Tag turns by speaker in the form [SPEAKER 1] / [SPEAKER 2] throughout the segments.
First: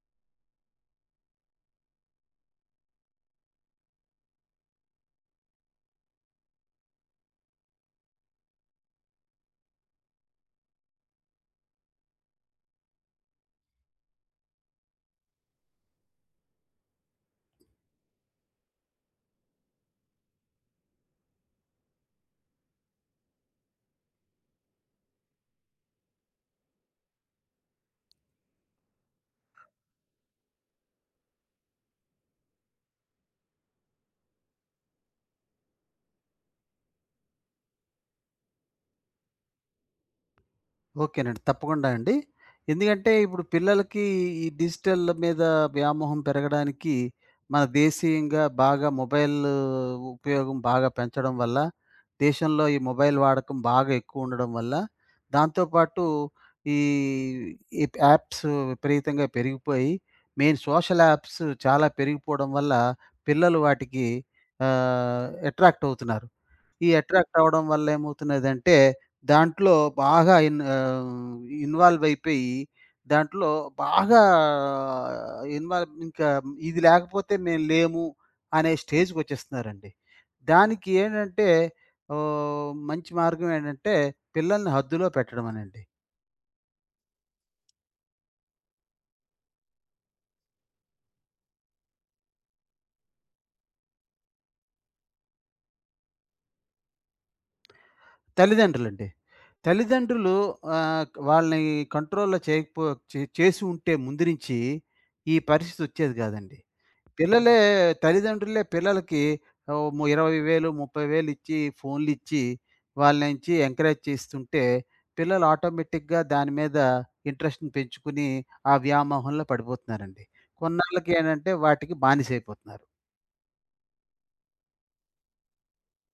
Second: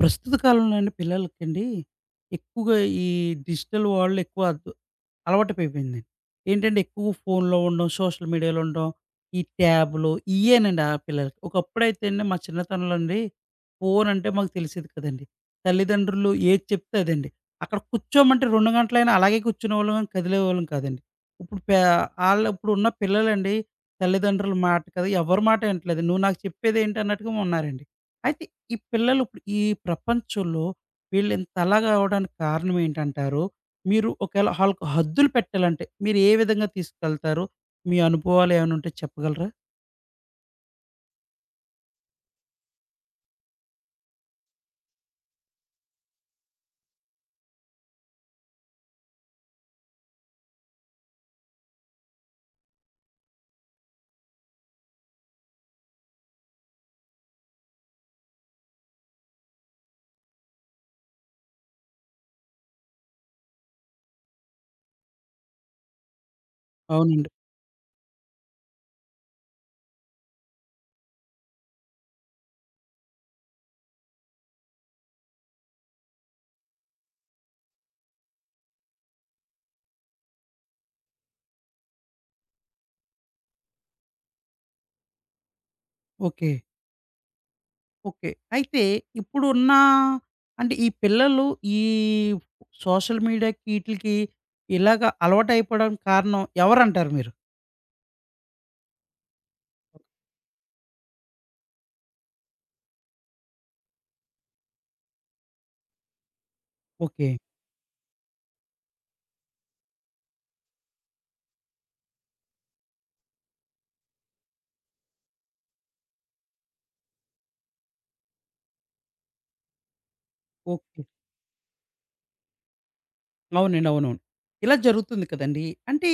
[SPEAKER 1] ప్రస్తుత కాలంలో అండి పిల్లలకండి ఎక్కువగా ఈ డిజిటల్ వరల్డ్ ఎక్కువ అలవాటైపోయింది. ఏంటంటే ఎక్కువ ఫోన్‌లో ఉండడం, సోషల్ మీడియాలో ఉండడం, ఈ ట్యాబ్‌లు ఇయేనండి ఆ పిల్లలకి. ఒకప్పుడైతే అండి మా చిన్నతనంలో అండి ఫోన్ అంటే మాకు తెలిసేది కదండీ. తల్లిదండ్రులు ఏది చెప్తే అదండి. అక్కడ కూర్చోమంటే 2 గంటలైనా అలాగే కూర్చునేవాళ్ళం గానీ కదిలేవాళ్ళం కాదండి. ఇప్పుడు పే ఆళ్ళు ఇప్పుడున్న పిల్లలండి తల్లిదండ్రుల మాట కదా! ఎవరి మాట వినట్లేదు. "నువ్వు నాకు చెప్పేదేంటి" అన్నట్టుగా ఉన్నారండి. అయితే ఈ పిల్లలు ఇప్పుడు ఈ ప్రపంచంలో వీళ్ళు ఇంతలాగా అవ్వడానికి కారణం ఏంటంటారు? మీరు ఒకవేళ ఆళ్ళకి హద్దులు పెట్టాలంటే మీరు ఏ విధంగా తీసుకెళ్తారు? మీ అనుభవాలు ఏమైనా ఉంటే చెప్పగలరా?
[SPEAKER 2] ఓకేనండి. తప్పకుండా అండి. ఎందుకంటే ఇప్పుడు పిల్లలకి ఈ డిజిటల్ మీద వ్యామోహం పెరగడానికి మన దేశీయంగా బాగా మొబైల్ ఉపయోగం బాగా పెంచడం వల్ల, దేశంలో ఈ మొబైల్ వాడకం బాగా ఎక్కువుండడం వల్ల, దాంతో పాటు ఈ ఈ యాప్స్ విపరీతంగా పెరిగిపోయి, మెయిన్ సోషల్ యాప్స్ చాలా పెరిగిపోవడం వల్ల పిల్లలు వాటికి అట్రాక్ట్ అవుతున్నారు. ఈ
[SPEAKER 1] అవునండి.
[SPEAKER 2] అట్రాక్ట్ అవ్వడం వల్ల ఏమవుతున్నదంటే, దాంట్లో బాగా ఇన్వాల్వ్ అయిపోయి, దాంట్లో బాగా ఇన్వాల్వ్ ఇంకా ఇది లేకపోతే మేము లేము అనే స్టేజ్‌కొచ్చేస్తున్నారండి. దానికి ఏంటంటే, మంచి మార్గం ఏంటంటే, పిల్లల్ని హద్దులో పెట్టడమేనండి.
[SPEAKER 1] ఓకే. ఓకే. అయితే ఇప్పుడున్న అంటే ఈ పిల్లలు ఈ సోషల్ మీడియాకి ఈటిలకి ఇలాగ అలవాటయిపోవడానికి కారణం ఎవరంటారు మీరు?
[SPEAKER 2] తల్లిదండ్రులండి. తల్లిదండ్రులు వాళ్ళని కంట్రోల్‌లో చేయకపో చే చేసి ఉంటే ముందు నుంచి ఈ పరిస్థితి వచ్చేది కాదండి.
[SPEAKER 1] ఓకే.
[SPEAKER 2] పిల్లలే తల్లిదండ్రులే పిల్లలకి ఓహ్, ము 20,000, 30,000 ఇచ్చి ఫోన్‌లిచ్చి వాళ్ళనించి ఎంకరేజ్ చేస్తుంటే పిల్లలు ఆటోమేటిక్‌గా దాని మీద ఇంట్రెస్ట్‌ని పెంచుకుని ఆ వ్యామోహంలో పడిపోతున్నారండి.
[SPEAKER 1] ఓకే.
[SPEAKER 2] కొన్నాళ్ళకి ఏంటంటే వాటికి బానిసైపోతున్నారు.
[SPEAKER 1] అవునండి. అవునవును. ఇలా జరుగుతుంది కదండీ! అంటే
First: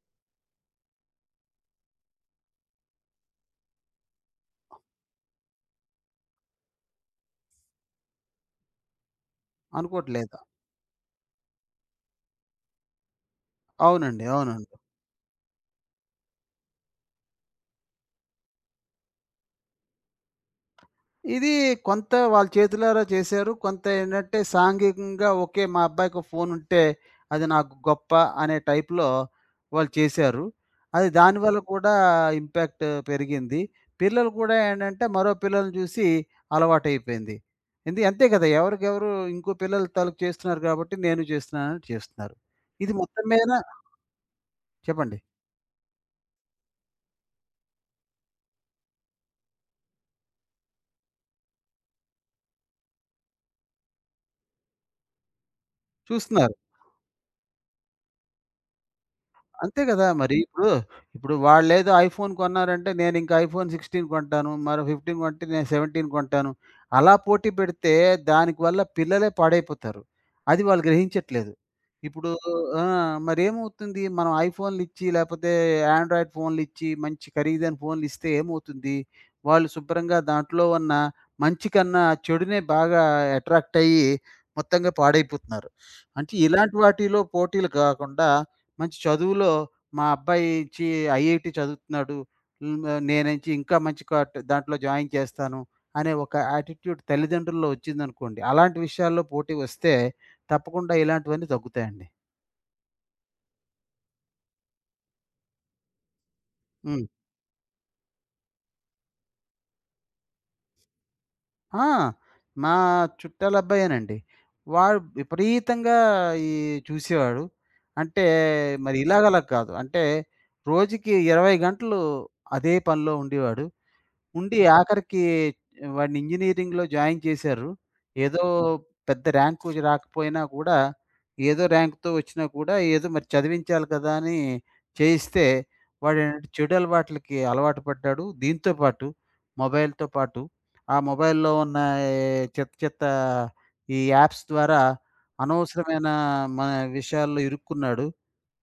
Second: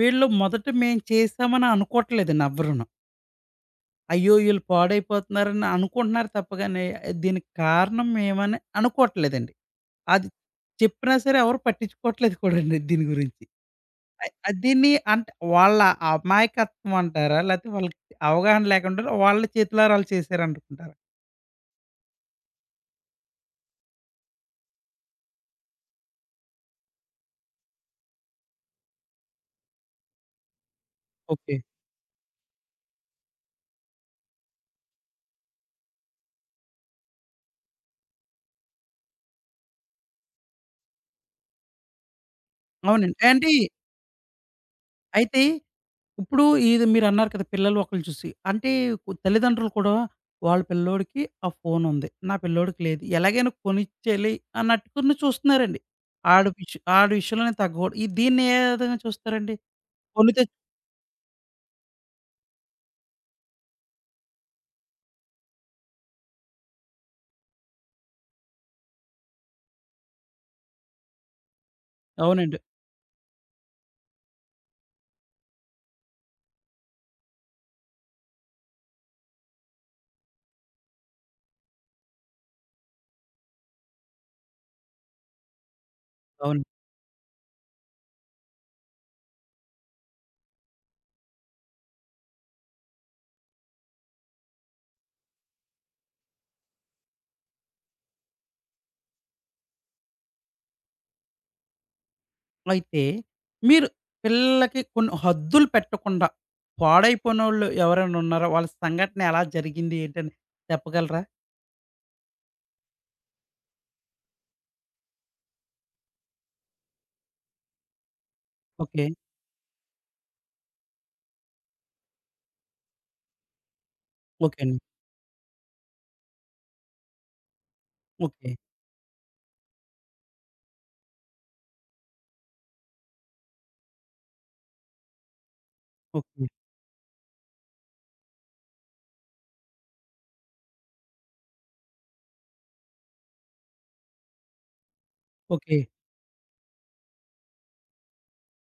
[SPEAKER 1] వీళ్ళు మొదట మేము చేశామని అనుకోవట్లేదండి ఎవ్వరును. అయ్యో! ఈళ్ళు పాడైపోతున్నారని అనుకుంటున్నారు తప్ప గాని, దీనికి కారణం మేమని అనుకోవట్లేదండి. అది
[SPEAKER 2] అనుకోవట్లేదు.
[SPEAKER 1] చెప్పినా సరే ఎవరు పట్టించుకోవట్లేదు కూడండి దీని గురించి.
[SPEAKER 2] అవునండి.
[SPEAKER 1] అది
[SPEAKER 2] అవునండి.
[SPEAKER 1] దీన్ని అంటే వాళ్ళ అమాయకత్వం అంటారా? లేకపోతే వాళ్ళకి అవగాహన లేకుండా వాళ్ళ చేతులారా ఆళ్ళు చేశారనుకుంటారా?
[SPEAKER 2] ఇది కొంత వాళ్ళ చేతులారా చేశారు. కొంత ఏంటంటే సాంఘికంగా ఓకే. మా అబ్బాయికి ఒక ఫోను ఉంటే అది నాకు గొప్ప అనే టైప్‌లో వాళ్ళు చేశారు. అది
[SPEAKER 1] ఓకే.
[SPEAKER 2] దానివల్ల కూడా ఇంపాక్ట్ పెరిగింది. పిల్లలు కూడా ఏంటంటే మరో పిల్లల్ని చూసి అలవాటైపోయింది. ఎందు అంతే కదా! ఎవరికెవరు ఇంకో పిల్లల తాలూకు చేస్తున్నారు కాబట్టి నేను చేస్తున్నానని చేస్తున్నారు. ఇది
[SPEAKER 1] అవునండి.
[SPEAKER 2] మొత్తం మీద
[SPEAKER 1] అంటే
[SPEAKER 2] చెప్పండి.
[SPEAKER 1] అయితే ఇప్పుడు ఇది మీరన్నారు కదా! పిల్లలు ఒకళ్ళు చూసి. అంటే కు తల్లిదండ్రులు కూడా వాళ్ళ పిల్లోడికి ఆ ఫోనుంది. నా పిల్లోడికి లేదు. ఎలాగైనా కొనిచ్చేయాలి అన్నట్టుకుని చూస్తున్నారండి.
[SPEAKER 2] చూస్తున్నారు.
[SPEAKER 1] ఆడి విషయంలో నేను తగ్గకూడదు. ఈ దీన్ని ఏ విధంగా చూస్తారండి?
[SPEAKER 2] అంతే గదా!
[SPEAKER 1] కొని
[SPEAKER 2] మరి
[SPEAKER 1] తెచ్
[SPEAKER 2] ఇప్పుడు, ఇప్పుడు వాళ్ళేదో ఐఫోన్ కొన్నారంటే నేనింక ఐఫోన్ 16 కొంటాను. మరో 15 కొంటే నేను 17 కొంటాను. అలా పోటీ పెడితే దానికి వల్ల పిల్లలే పాడైపోతారు. అది వాళ్ళు గ్రహించట్లేదు. ఇప్పుడు
[SPEAKER 1] అవునండి.
[SPEAKER 2] ఆ! మరేమవుతుంది? మనం ఐఫోన్‌లిచ్చి లేపోతే ఆండ్రాయిడ్ ఫోన్‌లిచ్చి మంచి ఖరీదైన ఫోన్‌లిస్తే ఏమవుతుంది? వాళ్ళు శుభ్రంగా దాంట్లో ఉన్న మంచి కన్నా చెడునే బాగా అట్రాక్ట్ అయ్యి మొత్తంగా పాడైపోతున్నారు. అంటే
[SPEAKER 1] అవును.
[SPEAKER 2] ఇలాంటి వాటిలో పోటీలు కాకుండా మంచి చదువులో మా అబ్బాయి చి ఐఐటీ చదువుతున్నాడు. నేనించి ఇంకా మంచి కాట్ దాంట్లో జాయిన్ చేస్తాను అనే ఒక యాటిట్యూడ్ తల్లిదండ్రుల్లో వచ్చిందనుకోండి, అలాంటి విషయాల్లో పోటీ వస్తే తప్పకుండా ఇలాంటివన్నీ తగ్గుతాయండి.
[SPEAKER 1] అయితే మీరు పిల్లలకి కొన్ని హద్దులు పెట్టకుండా
[SPEAKER 2] హ్మ్.
[SPEAKER 1] పాడైపోయినోళ్ళు ఎవరైనా ఉన్నారా? వాళ్ళ సంఘటన ఎలా జరిగింది? ఏంటని చెప్పగలరా?
[SPEAKER 2] ఆ! మా చుట్టాల అబ్బాయేనండి. వాడు విపరీతంగా ఈ చూసేవాడు. అంటే మరి
[SPEAKER 1] ఓకే.
[SPEAKER 2] ఇలాగలా కాదు. అంటే రోజుకి 20 గంటలు అదే పనిలో ఉండేవాడు. ఉండి
[SPEAKER 1] ఓకే అండి.
[SPEAKER 2] ఆఖరికి వాడిని ఇంజినీరింగ్‌లో జాయిన్ చేశారు. ఏదో
[SPEAKER 1] ఓకే.
[SPEAKER 2] పెద్ద ర్యాంకు రాకపోయినా కూడా, ఏదో ర్యాంక్‌తో వచ్చినా కూడా ఏదో మరి చదివించాలి కదా! అని చేయిస్తే
[SPEAKER 1] ఓకే.
[SPEAKER 2] వాడేంటంటే చెడు అలవాట్లకి అలవాటు పడ్డాడు. దీంతో పాటు మొబైల్‌తో పాటు ఆ మొబైల్‌లో ఉన్న చెత్త చెత్త ఈ యాప్స్ ద్వారా
[SPEAKER 1] ఓకే.
[SPEAKER 2] అనవసరమైన మన విషయాల్లో ఇరుక్కున్నాడు.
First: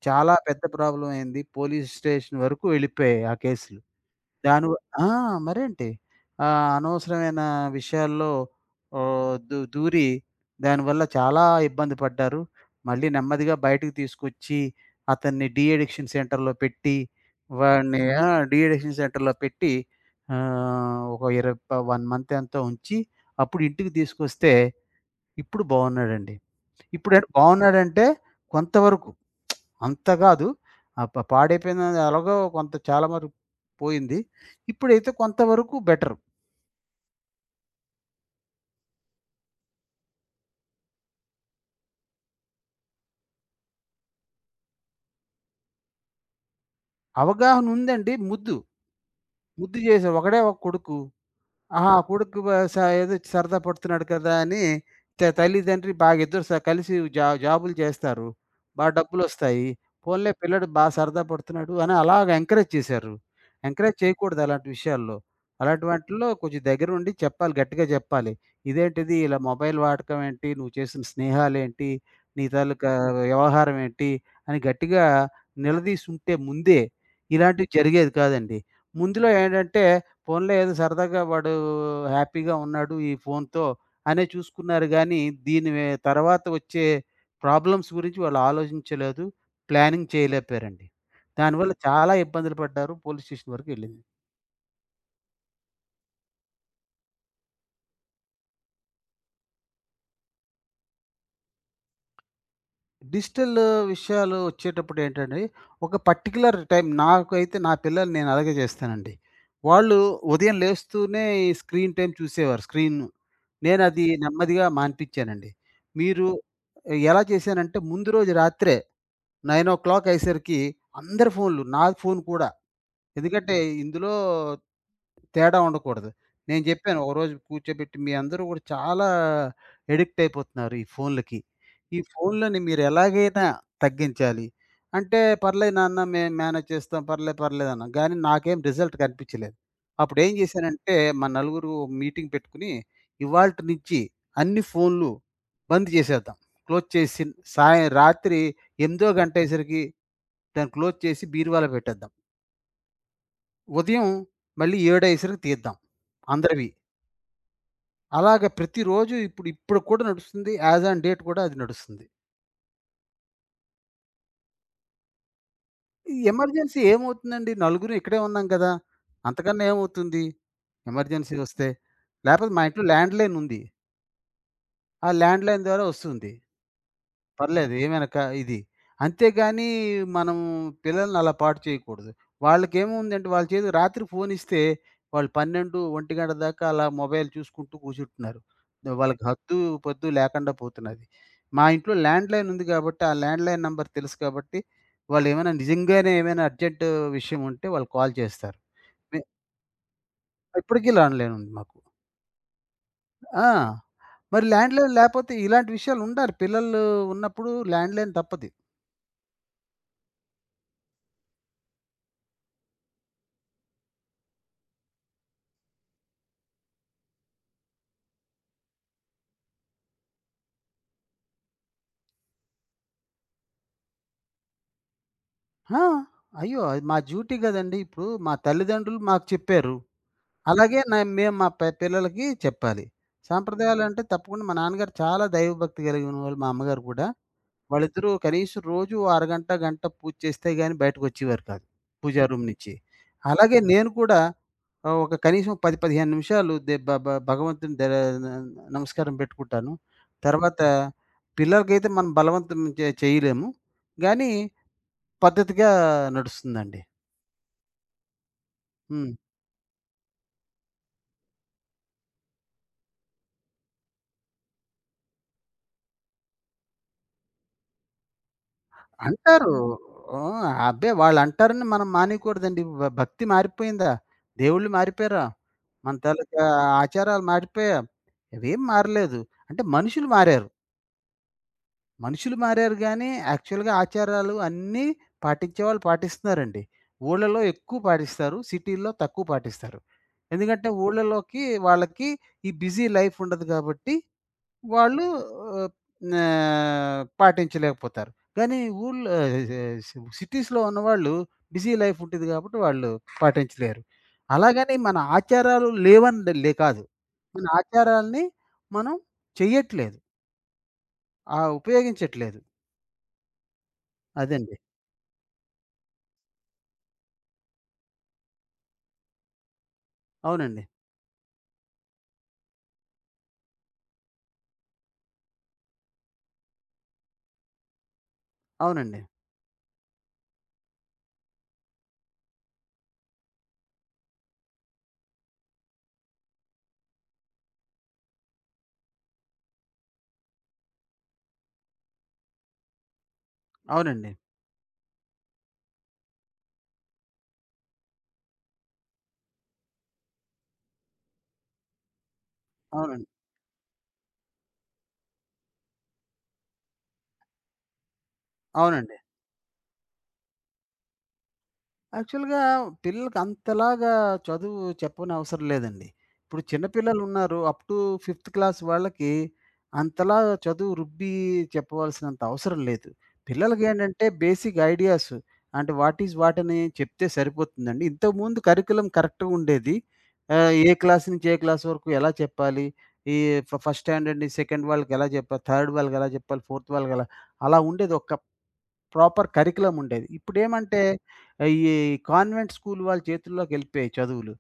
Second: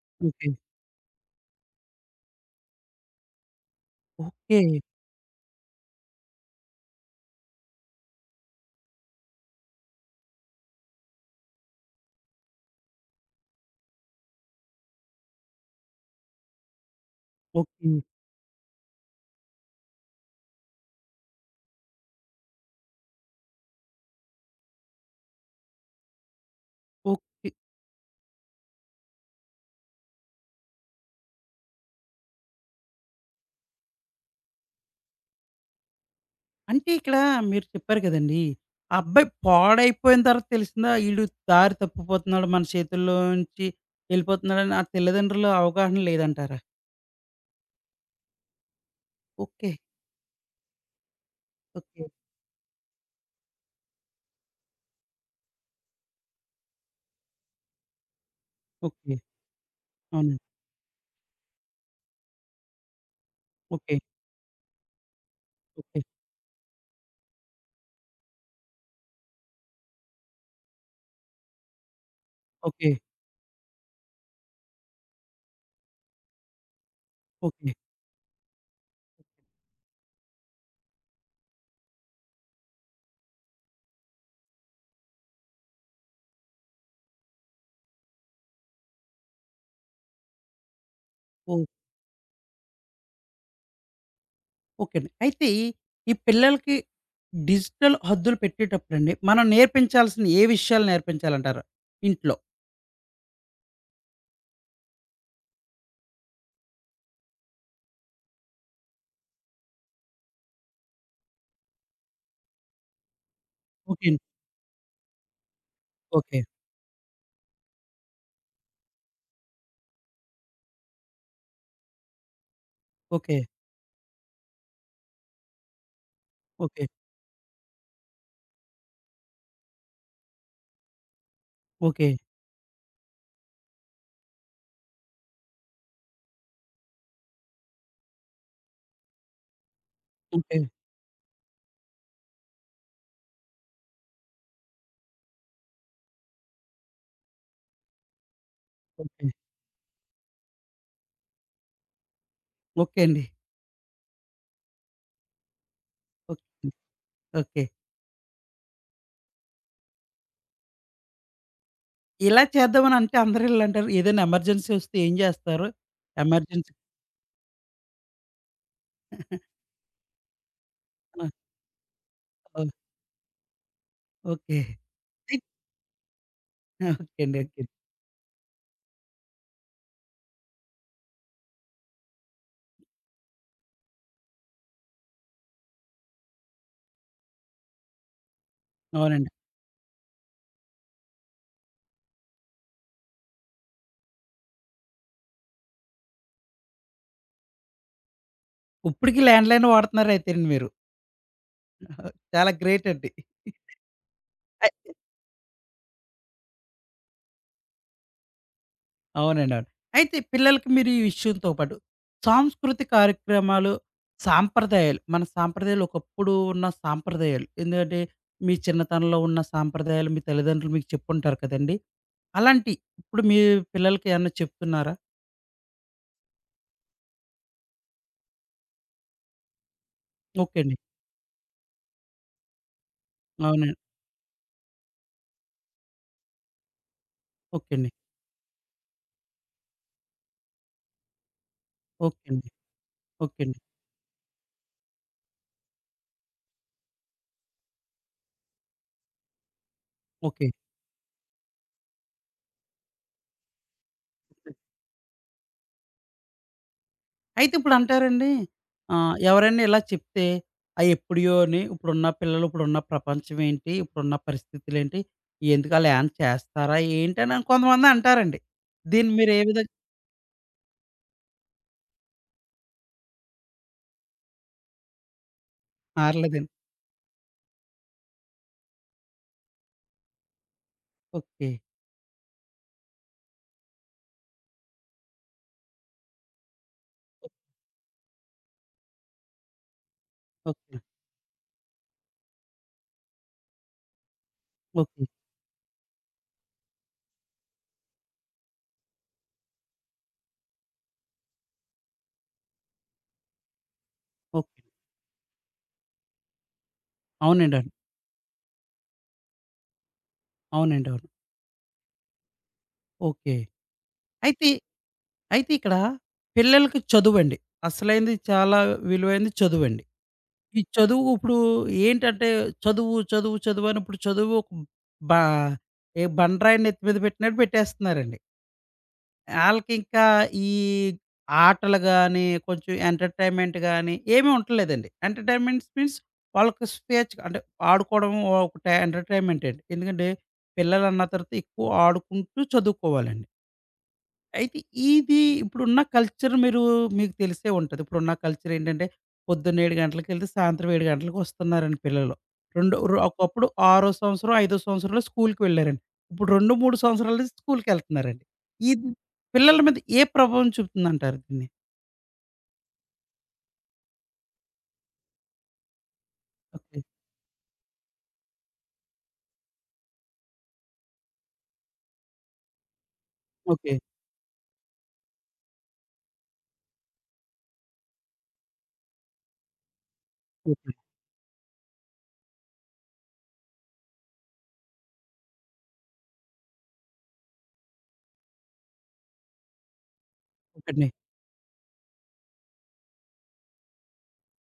[SPEAKER 2] చాలా
[SPEAKER 1] ఓకే.
[SPEAKER 2] పెద్ద ప్రాబ్లమ్ అయింది. పోలీస్ స్టేషన్ వరకు వెళ్ళిపోయాయి ఆ కేసులు.
[SPEAKER 1] ఓకే.
[SPEAKER 2] దాని వ ఆ! మరేంటి? అనవసరమైన విషయాల్లో ఓహ్, దూ దూరి దానివల్ల చాలా ఇబ్బంది పడ్డారు. మళ్ళీ నెమ్మదిగా బయటకి తీసుకొచ్చి, అతన్ని డీ అడిక్షన్ సెంటర్‌లో పెట్టి,
[SPEAKER 1] ఓకే.
[SPEAKER 2] వాడిని ఆ! డీ అడిక్షన్ సెంటర్‌లో పెట్టి ఒక ఇర ప 1 మంత్ ఎంతో ఉంచి, అప్పుడు ఇంటికి తీసుకొస్తే ఇప్పుడు బావున్నాడండి. ఇప్పుడె
[SPEAKER 1] ఓకే.
[SPEAKER 2] బావున్నాడంటే కొంతవరకు. అంత గాదు. ఆ! ప పాడైపోయిందని ఎలాగో కొంత చాలా వరకు పోయింది. ఇప్పుడైతే కొంతవరకు బెటర్.
[SPEAKER 1] అంటే ఇక్కడ మీరు చెప్పారు కదండీ! ఆ అబ్బాయి పాడైపోయిన తర్వాత తెలిసిందా ఈడు దారి తప్పిపోతున్నాడు, మన చేతుల్లోంచి ఎళ్ళిపోతున్నాడని ఆ తల్లిదండ్రుల అవగాహన లేదంటారా?
[SPEAKER 2] అవగాహనుందండి ముద్దు.
[SPEAKER 1] ఓకే.
[SPEAKER 2] ముద్దు చేశాం. ఒకడే ఒక కొడుకు. ఆహా!
[SPEAKER 1] ఓకే.
[SPEAKER 2] కొడుకు బ స ఏదో సరదా పడుతున్నాడు కదా! అని తల్లిదండ్రి బాగా ఇద్దరు కలిసి జాబులు చేస్తారు. బా
[SPEAKER 1] ఓకే.
[SPEAKER 2] డబ్బులొస్తాయి. పోన్లే
[SPEAKER 1] అవును.
[SPEAKER 2] పిల్లాడు బా సరదా పడుతున్నాడు అని అలాగ ఎంకరేజ్ చేశారు. Encourage
[SPEAKER 1] okay.
[SPEAKER 2] చేయకూడదు అలాంటి విషయాల్లో. అలాంటి
[SPEAKER 1] ఓకే.
[SPEAKER 2] వాటిల్లో కొంచెం దగ్గరుండి చెప్పాలి. గట్టిగా చెప్పాలి. ఇదేంటిది ఇలా మొబైల్ వాడకం ఏంటి? నువ్వు చేసిన స్నేహాలేంటి? నీ
[SPEAKER 1] ఓకే.
[SPEAKER 2] తాలూకా వ్యవహారం ఏంటి? అని గట్టిగా నిలదీసుంటే ముందే ఇలాంటివి
[SPEAKER 1] ఓకే.
[SPEAKER 2] జరిగేది కాదండి. ముందులో ఏంటంటే పోన్లే ఏదో సరదాగా వాడు హ్యాపీగా ఉన్నాడు ఈ ఫోన్‌తో అనే చూసుకున్నారు గానీ, దీని వె తర్వాత వచ్చే ప్రాబ్లమ్స్ గురించి వాళ్ళు ఆలోచించలేదు. ప్లానింగ్ చేయలేకపోయారండి.
[SPEAKER 1] ఓ
[SPEAKER 2] దానివల్ల చాలా ఇబ్బందులు పడ్డారు. పోలీస్ స్టేషన్ వరకు ఎళ్ళింది.
[SPEAKER 1] ఓకే అండి. అయితే ఈ ఈ పిల్లలకి డిజిటల్ హద్దులు పెట్టేటప్పుడండి, మనం నేర్పించాల్సిన ఏ విషయాలు నేర్పించాలంటారు ఇంట్లో?
[SPEAKER 2] డిజిటల్ విషయాలు వచ్చేటప్పుడు ఏంటండి, ఒక పర్టిక్యులర్ టైం నాకైతే నా పిల్లల్ని నేను అలాగే చేస్తానండి. వాళ్ళు ఉదయం లేస్తూనే ఈ స్క్రీన్ టైమ్ చూసేవారు స్క్రీన్. నేనది
[SPEAKER 1] ఓకే అండి.
[SPEAKER 2] నెమ్మదిగా మాన్పిచ్చానండి. మీరు
[SPEAKER 1] ఓకే.
[SPEAKER 2] ఎలా చేశానంటే ముందు రోజు రాత్రే 9:00 అయ్యేసరికి అందరి ఫోన్‌లు, నా ఫోన్ కూడా.
[SPEAKER 1] ఓకే.
[SPEAKER 2] ఎందుకంటే ఇందులో తేడా ఉండకూడదు. నేను
[SPEAKER 1] ఓకే.
[SPEAKER 2] జెప్పాను ఒకరోజు కూర్చోబెట్టి, "మీ అందరూ గూడా చాలా అడిక్ట్ అయిపోతున్నారు ఈ ఫోన్‌లకి. ఈ
[SPEAKER 1] ఓకే.
[SPEAKER 2] ఫోన్‌లని మీరు ఎలాగైనా తగ్గించాలి." అంటే, "పర్లేదు నాన్న మేము మేనేజ్ చేస్తాం. పర్లేదు, పర్లేదు" అన్నాం. కానీ నాకేం రిజల్ట్ కనిపించలేదు. అప్పుడేం
[SPEAKER 1] ఓకే.
[SPEAKER 2] జేశానంటే, మా నలుగురు మీటింగ్ పెట్టుకుని, "ఇవాల్టి నుంచి అన్ని ఫోన్‌లు బంద్ చేసేద్దాం. క్లోజ్ చేసి సాయం రాత్రి ఎనిమిదో
[SPEAKER 1] ఓకే.
[SPEAKER 2] గంట అయ్యేసరికి దాన్ని క్లోజ్ చేసి బీరువాలో పెట్టేద్దాం.
[SPEAKER 1] ఓకే అండి.
[SPEAKER 2] ఉదయం మళ్ళీ 7:00 తీద్దాం అందరివి.
[SPEAKER 1] ఓకే. ఓకే.
[SPEAKER 2] అలాగ ప్రతిరోజు ఇప్పుడు ఇప్పుడు కూడా నడుస్తుంది. యాజ్ ఆన్ డేట్ కూడా అది నడుస్తుంది.
[SPEAKER 1] ఇలా చేద్దామని అంటే అందరూ ఈళ్ళంటారు. ఏదైనా ఎమర్జెన్సీ వస్తే ఏం జేస్తారు?
[SPEAKER 2] ఈ
[SPEAKER 1] ఎమర్జెన్సీ
[SPEAKER 2] ఎమర్జెన్సీ ఏమవుతుందండి? నలుగురం ఇక్కడే ఉన్నాం కదా! అంతకన్నా ఏమవుతుంది?
[SPEAKER 1] ఆ!
[SPEAKER 2] ఎమర్జెన్సీ వస్తే? లేపోతే మా
[SPEAKER 1] ఓహ్!
[SPEAKER 2] ఇంట్లో ల్యాండ్‌లైన్ ఉంది.
[SPEAKER 1] ఓకే.
[SPEAKER 2] ఆ ల్యాండ్‌లైన్ ద్వారా వస్తుంది.
[SPEAKER 1] ఓకే అండి. ఓకే.
[SPEAKER 2] పర్లేదు. ఏమైనా క ఇది. అంతేగాని మనం పిల్లల్ని అలా పాడు చేయకూడదు. వాళ్ళకేముందంటే వాళ్ళ చేతికి రాత్రి ఫోనిస్తే వాళ్ళు 12, 1 గంట దాకా అలా మొబైల్ చూసుకుంటూ కూర్చుంటున్నారు. వాళ్ళకి
[SPEAKER 1] అవునండి.
[SPEAKER 2] హద్దు, పొద్దు లేకుండా పోతున్నది. మా ఇంట్లో ల్యాండ్‌లైన్ ఉంది కాబట్టి, ఆ ల్యాండ్‌లైన్ నంబర్ తెలుసు కాబట్టి, వాళ్ళేమైనా నిజంగానే ఏమైనా అర్జెంట్ విషయం ఉంటే వాళ్ళు కాల్ చేస్తారు. మె
[SPEAKER 1] ఉప్పుడికి ల్యాండ్‌లైన్ వాడుతున్నారైతేనండి మీరు.
[SPEAKER 2] ఇప్పటికి ల్యాండ్‌లైన్ ఉంది మాకు.
[SPEAKER 1] చాలా గ్రేట్ అండి.
[SPEAKER 2] ఆ! మరి
[SPEAKER 1] అయి
[SPEAKER 2] ల్యాండ్‌లైన్ లేపోతే ఇలాంటి విషయాలుండాలి. పిల్లలు ఉన్నప్పుడు ల్యాండ్‌లైన్ తప్పది.
[SPEAKER 1] అవునండి. అవును. అయితే పిల్లలకి మీరు ఈ విషయంతో పాటు సాంస్కృతిక కార్యక్రమాలు, సాంప్రదాయాలు మన సాంప్రదాయాలు ఒకప్పుడు ఉన్న సాంప్రదాయాలు ఎందుకంటే మీ చిన్నతనంలో ఉన్న సాంప్రదాయాలు మీ తల్లిదండ్రులు మీకు చెప్పుంటారు కదండీ! అలాంటి ఇప్పుడు మీ పిల్లలకి ఏమన్నా చెప్తున్నారా?
[SPEAKER 2] ఆ! అయ్యో! అది మా డ్యూటీ గదండీ! ఇప్పుడు మా తల్లిదండ్రులు మాకు చెప్పారు.
[SPEAKER 1] ఓకే అండి.
[SPEAKER 2] అలాగే మేము మా పిల్లలకి చెప్పాలి.
[SPEAKER 1] అవునండి.
[SPEAKER 2] సాంప్రదాయాలంటే తప్పకుండా మా నాన్నగారు చాలా దైవభక్తి కలిగినవాళ్ళు. మా అమ్మగారు గూడా.
[SPEAKER 1] ఓకే అండి.
[SPEAKER 2] వాళ్ళిద్దరూ కనీసం రోజు ఓ అరగంట, గంట పూజ చేస్తే గాని బయటకొచ్చేవారు కాదు. పూజా
[SPEAKER 1] ఓకే
[SPEAKER 2] రూమ్
[SPEAKER 1] అండి.
[SPEAKER 2] నుంచి.
[SPEAKER 1] ఓకే అండి.
[SPEAKER 2] అలాగే నేను కూడా ఒక కనీసం 10, 15 నిమిషాలు దె బ బ భగవంతుని దె న నమస్కారం పెట్టుకుంటాను.
[SPEAKER 1] ఓకే.
[SPEAKER 2] తర్వాత పిల్లలకైతే మనం బలవంతం చేయలేము. గానీ పద్ధతిగా నడుస్తుందండి.
[SPEAKER 1] అయితే ఇప్పుడంటారండి
[SPEAKER 2] హ్మ్.
[SPEAKER 1] ఆహ్, ఎవరైనా ఇలా చెప్తే అయి ఎప్పుడియోని ఇప్పుడున్న పిల్లలు, ఇప్పుడున్న ప్రపంచం ఏంటి? ఇప్పుడున్న పరిస్థితులేంటి? ఎందుకాళ్ళేమన్నా చేస్తారా ఏంటని కొంతమంది అంటారండి. దీన్ని మీరు ఏ
[SPEAKER 2] అంటారు.
[SPEAKER 1] విధంగా
[SPEAKER 2] ఓహ్! అబ్బే! వాళ్ళంటారని మనం మానేయకూడదండి. భక్తి మారిపోయిందా? దేవుళ్ళు మారిపోయారా? మన తాలూకా
[SPEAKER 1] మారలేదండి.
[SPEAKER 2] ఆచారాలు మారిపోయా? అవేం మారలేదు. అంటే మనుషులు మారారు.
[SPEAKER 1] ఓకే.
[SPEAKER 2] మనుషులు మారారు గానీ, యాక్చువల్‌గా ఆచారాలు అన్నీ పాటించేవాళ్ళు పాటిస్తున్నారండి. ఊళ్ళలో ఎక్కువ పాటిస్తారు. సిటీల్లో తక్కువ పాటిస్తారు. ఎందుకంటే
[SPEAKER 1] ఓకే.
[SPEAKER 2] ఊళ్ళలోకి వాళ్ళకి ఈ బిజీ లైఫ్ ఉండదు కాబట్టి
[SPEAKER 1] ఓకే.
[SPEAKER 2] వాళ్ళు ఆహ్, ఆహ్, పాటించలేకపోతారు. కానీ ఊర్లో సిటీస్‌లో ఉన్నవాళ్ళు బిజీ లైఫ్ ఉంటది కాబట్టి వాళ్ళు పాటించలేరు.
[SPEAKER 1] ఓకే.
[SPEAKER 2] అలాగని మన ఆచారాలు లేవని కాదు. మన
[SPEAKER 1] అవునండి. అవును.
[SPEAKER 2] ఆచారాల్ని మనం చెయ్యట్లేదు.
[SPEAKER 1] అవునండి. అవును.
[SPEAKER 2] ఉపయోగించట్లేదు.
[SPEAKER 1] ఓకే. అయితే
[SPEAKER 2] అదండి.
[SPEAKER 1] అయితే ఇక్కడ పిల్లలకి చదువండి. అసలైంది చాలా విలువైంది చదువండి. ఈ
[SPEAKER 2] అవునండి.
[SPEAKER 1] చదువు ఇప్పుడు ఏంటంటే చదువు, చదువు, చదువు అని ఇప్పుడు చదువు ఒక బా ఏ బండరాయి నెత్తి మీద పెట్టినట్టు పెట్టేస్తున్నారండి.
[SPEAKER 2] అవునండి.
[SPEAKER 1] ఆళ్ళకింకా ఈ ఆటలు గాని, కొంచెం ఎంటర్‌టైన్‌మెంట్ గాని ఏమీ ఉండట్లేదండి. ఎంటర్‌టైన్‌మెంట్స్ మీన్స్ వాళ్ళకి స్వేచ్ఛగా అంటే ఆడుకోవడం ఒకటే ఎంటర్‌టైన్‌మెంటే అండి. ఎందుకంటే పిల్లలన్న తర్వాత ఎక్కువ ఆడుకుంటూ చదువుకోవాలండి.
[SPEAKER 2] అవునండి.
[SPEAKER 1] అయితే ఇది ఇప్పుడున్న కల్చర్ మీకు తెలిసే ఉంటది. ఇప్పుడున్న కల్చర్ ఏంటంటే, పొద్దున్న 7 గంటలకెళ్తే సాయంత్రం 7 గంటలకి వస్తున్నారండి పిల్లలు.
[SPEAKER 2] అవునండి.
[SPEAKER 1] రెండు రు
[SPEAKER 2] అవునండి.
[SPEAKER 1] ఒకప్పుడు ఆరో సంవత్సరం, ఐదో సంవత్సరంలో స్కూలుకి వెళ్ళారండి. ఇప్పుడు 2, 3 సంవత్సరాల నుంచి స్కూలుకెళ్తున్నారండి. ఇది
[SPEAKER 2] అవునండి.
[SPEAKER 1] పిల్లల మీద ఏ ప్రభావం చూపుతుందంటారు దీన్ని?
[SPEAKER 2] యాక్చువల్‌గా పిల్లలకి అంతలాగా చదువు చెప్పనవసరం లేదండి. ఇప్పుడు చిన్న
[SPEAKER 1] ఓకే.
[SPEAKER 2] పిల్లలు ఉన్నారు. అప్ టు ఫిఫ్త్ క్లాస్ వాళ్ళకి అంతలా చదువు రుబ్బి చెప్పవలసినంత అవసరం లేదు.
[SPEAKER 1] ఓకే.
[SPEAKER 2] పిల్లలకేంటంటే బేసిక్ ఐడియాస్ అంటే వాట్ ఈస్ వాట్ అని చెప్తే సరిపోతుందండి. ఇంతకుముందు కరిక్యులం కరెక్ట్‌గా ఉండేది. ఏ
[SPEAKER 1] ఓకే.
[SPEAKER 2] క్లాస్ నుంచి ఏ క్లాస్ వరకు ఎలా చెప్పాలి? ఈ ఫస్ట్ స్టాండర్డ్‌ని సెకండ్ వాళ్ళకి ఎలా చెప్పాలి? థర్డ్ వాళ్ళకి ఎలా చెప్పాలి? ఫోర్త్ వాళ్ళకి ఎలా అలా ఉండేది. ఒక ప్రాపర్ కరిక్యులమ్ ఉండేది.
[SPEAKER 1] ఓకే
[SPEAKER 2] ఇప్పుడేమంటే
[SPEAKER 1] అండి.
[SPEAKER 2] ఈ కాన్వెంట్ స్కూల్ వాళ్ళ చేతుల్లోకెళ్ళిపోయాయి చదువులు. ఓహ్!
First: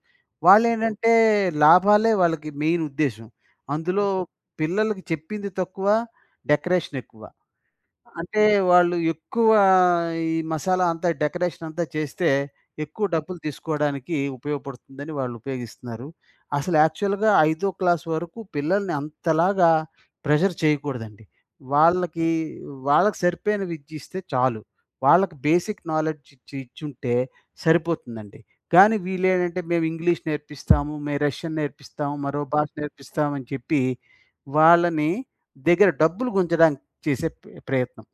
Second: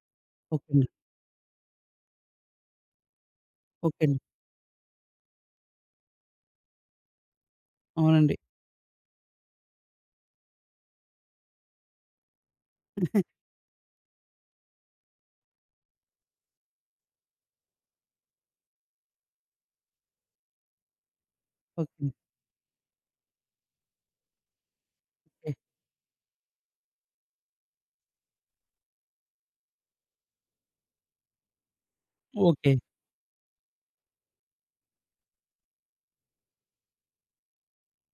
[SPEAKER 1] ఓకే అండి.
[SPEAKER 2] వాళ్ళేంటంటే లాభాలే వాళ్ళకి మెయిన్ ఉద్దేశ్యం.
[SPEAKER 1] ఓకే
[SPEAKER 2] అందులో
[SPEAKER 1] అండి.
[SPEAKER 2] ఓకే. పిల్లలకి చెప్పింది తక్కువ, డెకరేషన్ ఎక్కువ.
[SPEAKER 1] అవునండి.
[SPEAKER 2] అంటే వాళ్ళు ఎక్కువ ఈ మసాలా అంతా డెకరేషన్ అంతా చేస్తే, ఎక్కువ డబ్బులు తీసుకోవడానికి ఉపయోగపడుతుందని వాళ్ళు ఉపయోగిస్తున్నారు. అసలు యాక్చువల్‌గా ఐదో క్లాస్ వరకు పిల్లల్ని అంతలాగా ప్రెషర్ చేయకూడదండి.
[SPEAKER 1] ఓకే అండి.
[SPEAKER 2] వాళ్ళకి, వాళ్ళకి సరిపోయిన విద్య ఇస్తే చాలు. వాళ్ళకి
[SPEAKER 1] ఓకే.
[SPEAKER 2] బేసిక్ నాలెడ్జ్ ఇచ్చి ఇచ్చుంటే సరిపోతుందండి. కానీ వీళ్ళేంటంటే మేము ఇంగ్లీష్ నేర్పిస్తాము, మేము రష్యన్ నేర్పిస్తాము, మరో భాష
[SPEAKER 1] ఓకే.
[SPEAKER 2] నేర్పిస్తామని చెప్పి వాళ్ళని దగ్గర డబ్బులు గుంజడానికి చేసే ప్రయత్నం.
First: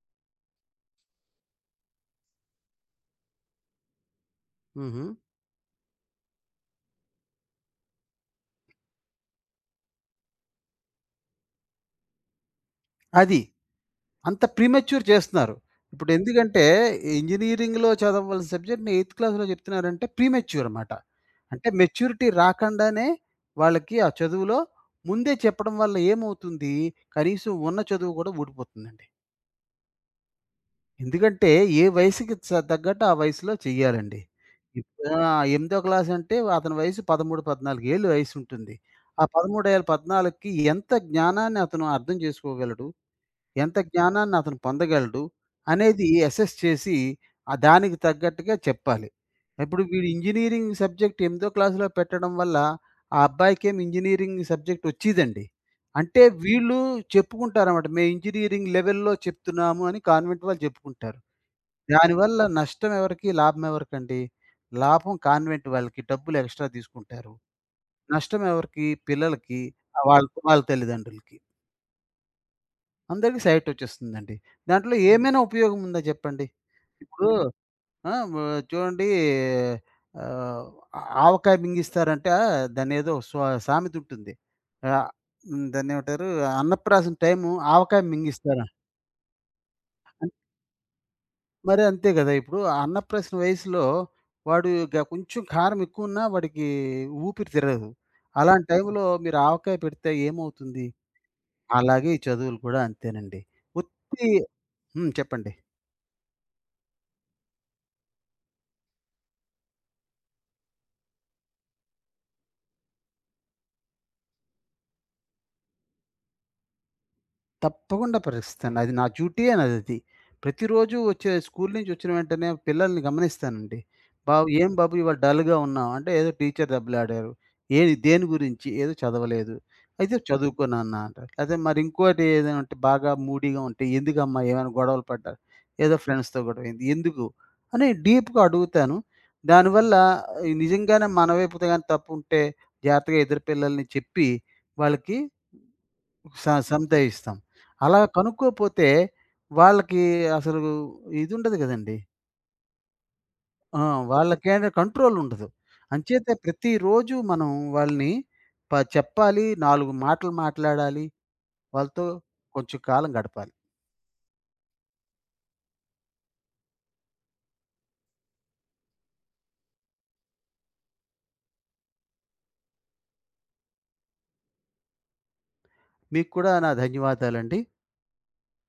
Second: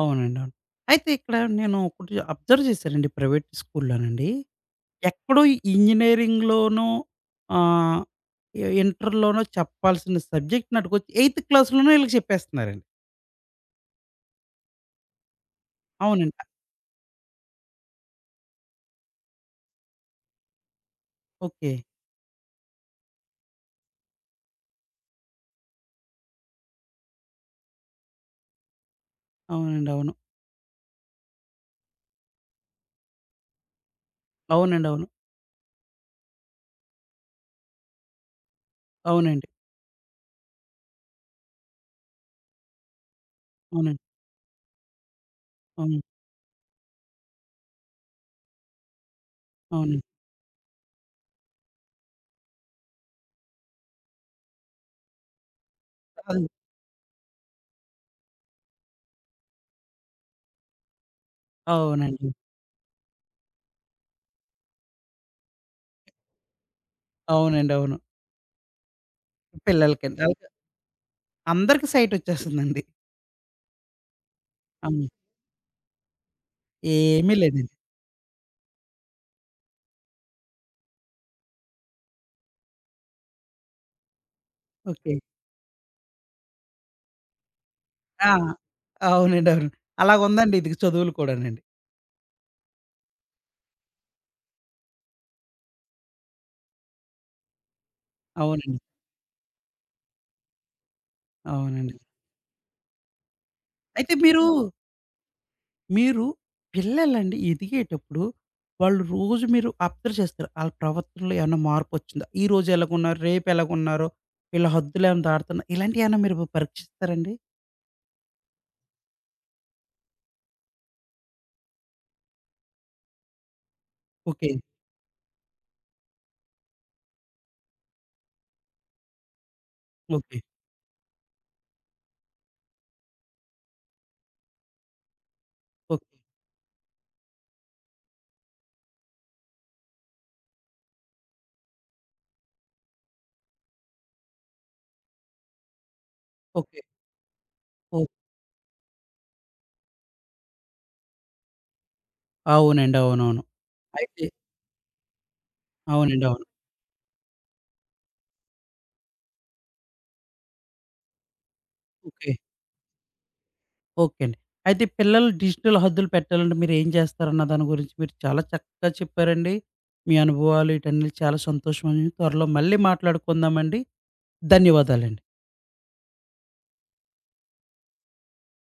[SPEAKER 1] అవునండి. అవును. అయితే ఇక్కడ నేను ఒకటి అబ్జర్వ్ చేశానండి ప్రైవేట్ స్కూల్లోనండి
[SPEAKER 2] హుహు.
[SPEAKER 1] ఎక్కడో ఇంజినీరింగ్‌లోనో ఆహ్, ఇంటర్‌లోనో చెప్పాల్సిన సబ్జెక్ట్ నాటికొచ్చి ఎయిత్ క్లాస్‌లోనే ఈళ్ళకి చెప్పేస్తున్నారండి.
[SPEAKER 2] అది. అంత ప్రీమెచ్యూర్ చేస్తున్నారు. ఇప్పుడు
[SPEAKER 1] అవునండి.
[SPEAKER 2] ఎందుకంటే ఇంజినీరింగ్‌లో చదవవలసిన సబ్జెక్ట్‌ని ఎయిత్ క్లాస్‌లో చెప్తున్నారంటే ప్రీమెచ్యూర్ అన్నమాట. అంటే
[SPEAKER 1] ఓకే.
[SPEAKER 2] మెచ్యూరిటీ రాకుండానే వాళ్ళకి ఆ చదువులో ముందే చెప్పడం వల్ల ఏమవుతుంది? కనీసం ఉన్న చదువు కూడా ఊడిపోతుందండి.
[SPEAKER 1] అవునండి. అవును.
[SPEAKER 2] ఎందుకంటే ఏ వయసుకి తగ్గట్టు ఆ వయసులో చెయ్యాలండి.
[SPEAKER 1] అవునండి. అవును.
[SPEAKER 2] ఇప్పుడు ఆ! ఎనిమిదో క్లాస్ అంటే అతని వయసు 13, 14 ఏళ్ళు వయసుంటుంది. ఆ
[SPEAKER 1] అవునండి.
[SPEAKER 2] 13 ఏళ్ళ 14కి ఎంత జ్ఞానాన్ని అతను అర్థం చేసుకోగలడు? ఎంత
[SPEAKER 1] అవునండి.
[SPEAKER 2] జ్ఞానాన్ని అతను పొందగలడు
[SPEAKER 1] అవును.
[SPEAKER 2] అనేది అసెస్ చేసి ఆ దానికి తగ్గట్టుగా చెప్పాలి. ఇప్పుడు
[SPEAKER 1] అవునండి.
[SPEAKER 2] వీడు ఇంజినీరింగ్ సబ్జెక్ట్ ఎనిమిదో క్లాస్‌లో పెట్టడం వల్ల ఆ అబ్బాయికేమో ఇంజినీరింగ్ సబ్జెక్ట్ వచ్చేదండి. అంటే
[SPEAKER 1] అవును.
[SPEAKER 2] వీళ్ళు చెప్పుకుంటారన్నమాట. మేము ఇంజినీరింగ్ లెవెల్‌లో చెప్తున్నాము అని కాన్వెంట్ వాళ్ళు చెప్పుకుంటారు.
[SPEAKER 1] అవునండి.
[SPEAKER 2] దానివల్ల నష్టం ఎవరికి? లాభం ఎవరికండి? లాభం కాన్వెంట్ వాళ్ళకి డబ్బులు ఎక్స్‌ట్రా తీసుకుంటారు.
[SPEAKER 1] అవునండి. అవును.
[SPEAKER 2] నష్టం ఎవరికి? పిల్లలకి,
[SPEAKER 1] పిల్లలకండి.
[SPEAKER 2] వాళ్ళ
[SPEAKER 1] ఆళ్ళకి
[SPEAKER 2] వాళ్ళ తల్లిదండ్రులకి.
[SPEAKER 1] అందరికి సైట్ వచ్చేస్తుందండి.
[SPEAKER 2] అందరికీ సైటొచ్చేస్తుందండి. దాంట్లో
[SPEAKER 1] అవును.
[SPEAKER 2] ఏమైనా ఉపయోగం ఉందా జెప్పండి? ఇప్పుడు
[SPEAKER 1] ఏమీ
[SPEAKER 2] హ్మ్.
[SPEAKER 1] లేదండి.
[SPEAKER 2] ఆ! వ చూడండి ఆహ్, ఆవకాయ మింగిస్తారంట దాన్నేదో స్వ సామెతుంటుంది. ఆహ్,
[SPEAKER 1] ఓకే.
[SPEAKER 2] హ్మ్. దాన్నేమంటారు అన్నప్రాసన టైము ఆవకాయ
[SPEAKER 1] ఆ!
[SPEAKER 2] మింగిస్తారా?
[SPEAKER 1] అవునండి. అవును.
[SPEAKER 2] అన్-
[SPEAKER 1] అలాగుందండి ఇదిగ చదువులు కూడానండి.
[SPEAKER 2] మరి అంతే గదా! ఇప్పుడు ఆ అన్నప్రాసన వయసులో వాడు కొంచెం కారం ఎక్కువున్నా వాడికి ఊపిరి తిరగదు. అలాంటి
[SPEAKER 1] అవునండి.
[SPEAKER 2] టైంలో మీరు ఆవకాయ పెడితే ఏమవుతుంది?
[SPEAKER 1] అవునండి.
[SPEAKER 2] అలాగే ఈ చదువులు కూడా అంతేనండి.
[SPEAKER 1] అయితే
[SPEAKER 2] ఉత్తి
[SPEAKER 1] మీరు
[SPEAKER 2] చెప్పండి.
[SPEAKER 1] మీరు పిల్లలండి ఎదిగేటప్పుడు వాళ్ళు రోజు మీరు అబ్జర్వ్ చేస్తారు. ఆళ్ళ ప్రవర్తనలో ఏమన్నా మార్పొచ్చిందా? ఈరోజు ఎలాగున్నారు? రేపు ఎలాగున్నారో? వీళ్ళ హద్దులేమన్నా దాటుతున్నారా? ఇలాంటియేమన్నా మీరు పరీక్షిస్తారండి?
[SPEAKER 2] తప్పకుండా పరీక్షిస్తాను. అది నా డ్యూటీ అనదది. ప్రతిరోజు వచ్చే స్కూల్ నుంచి వచ్చిన వెంటనే పిల్లల్ని గమనిస్తానండి. బాబు
[SPEAKER 1] ఓకే.
[SPEAKER 2] "ఏం బాబు ఇవాళ డల్‌గా ఉన్నావు?" అంటే ఏదో టీచర్ దెబ్బలాడారు. "ఏది దేని గురించి?" "ఏదో చదవలేదు." "అయితే
[SPEAKER 1] ఓకే.
[SPEAKER 2] చదువుకో నాన్న" అంటారు. అదే మరి ఇంకోటి ఏదైనా ఉంటే బాగా మూడీగా ఉంటే "ఎందుకమ్మా ఏమైనా గొడవలు పడ్డా?" "ఏదో
[SPEAKER 1] ఓకే.
[SPEAKER 2] ఫ్రెండ్స్‌తో గొడవయింది." "ఎందుకు?" అని డీప్‌గా అడుగుతాను. దానివల్ల ఈ నిజంగానే మన వైపుది గాని తప్పుంటే జాగ్రత్తగా ఇద్దరు పిల్లల్ని చెప్పి వాళ్ళకి స
[SPEAKER 1] ఓకే.
[SPEAKER 2] సంతయిస్తాం. అలా
[SPEAKER 1] ఓహ్!
[SPEAKER 2] కనుక్కోపోతే వాళ్ళకి అసలు ఇదుండదు గదండీ.
[SPEAKER 1] అవునండి. అవునవును.
[SPEAKER 2] ఆ!
[SPEAKER 1] అయితే
[SPEAKER 2] వాళ్ళకేంట కంట్రోల్ ఉండదు.
[SPEAKER 1] అవునండి.
[SPEAKER 2] అంచేతే
[SPEAKER 1] అవును.
[SPEAKER 2] ప్రతిరోజు మనం వాళ్ళని చెప్పాలి. 4 మాటలు మాట్లాడాలి. వాళ్ళతో
[SPEAKER 1] ఓకే.
[SPEAKER 2] కొంచెం కాలం గడపాలి.
[SPEAKER 1] ఓకే అండి. అయితే పిల్లలు డిజిటల్ హద్దులు పెట్టాలంటే మీరేం చేస్తారన్న దాని గురించి మీరు చాలా చక్కగా చెప్పారండి. మీ అనుభవాలు ఈటన్నిటి చాలా సంతోషమండి. త్వరలో మళ్ళీ మాట్లాడుకుందామండి. ధన్యవాదాలండి.
[SPEAKER 2] మీకు కూడా నా ధన్యవాదాలండి.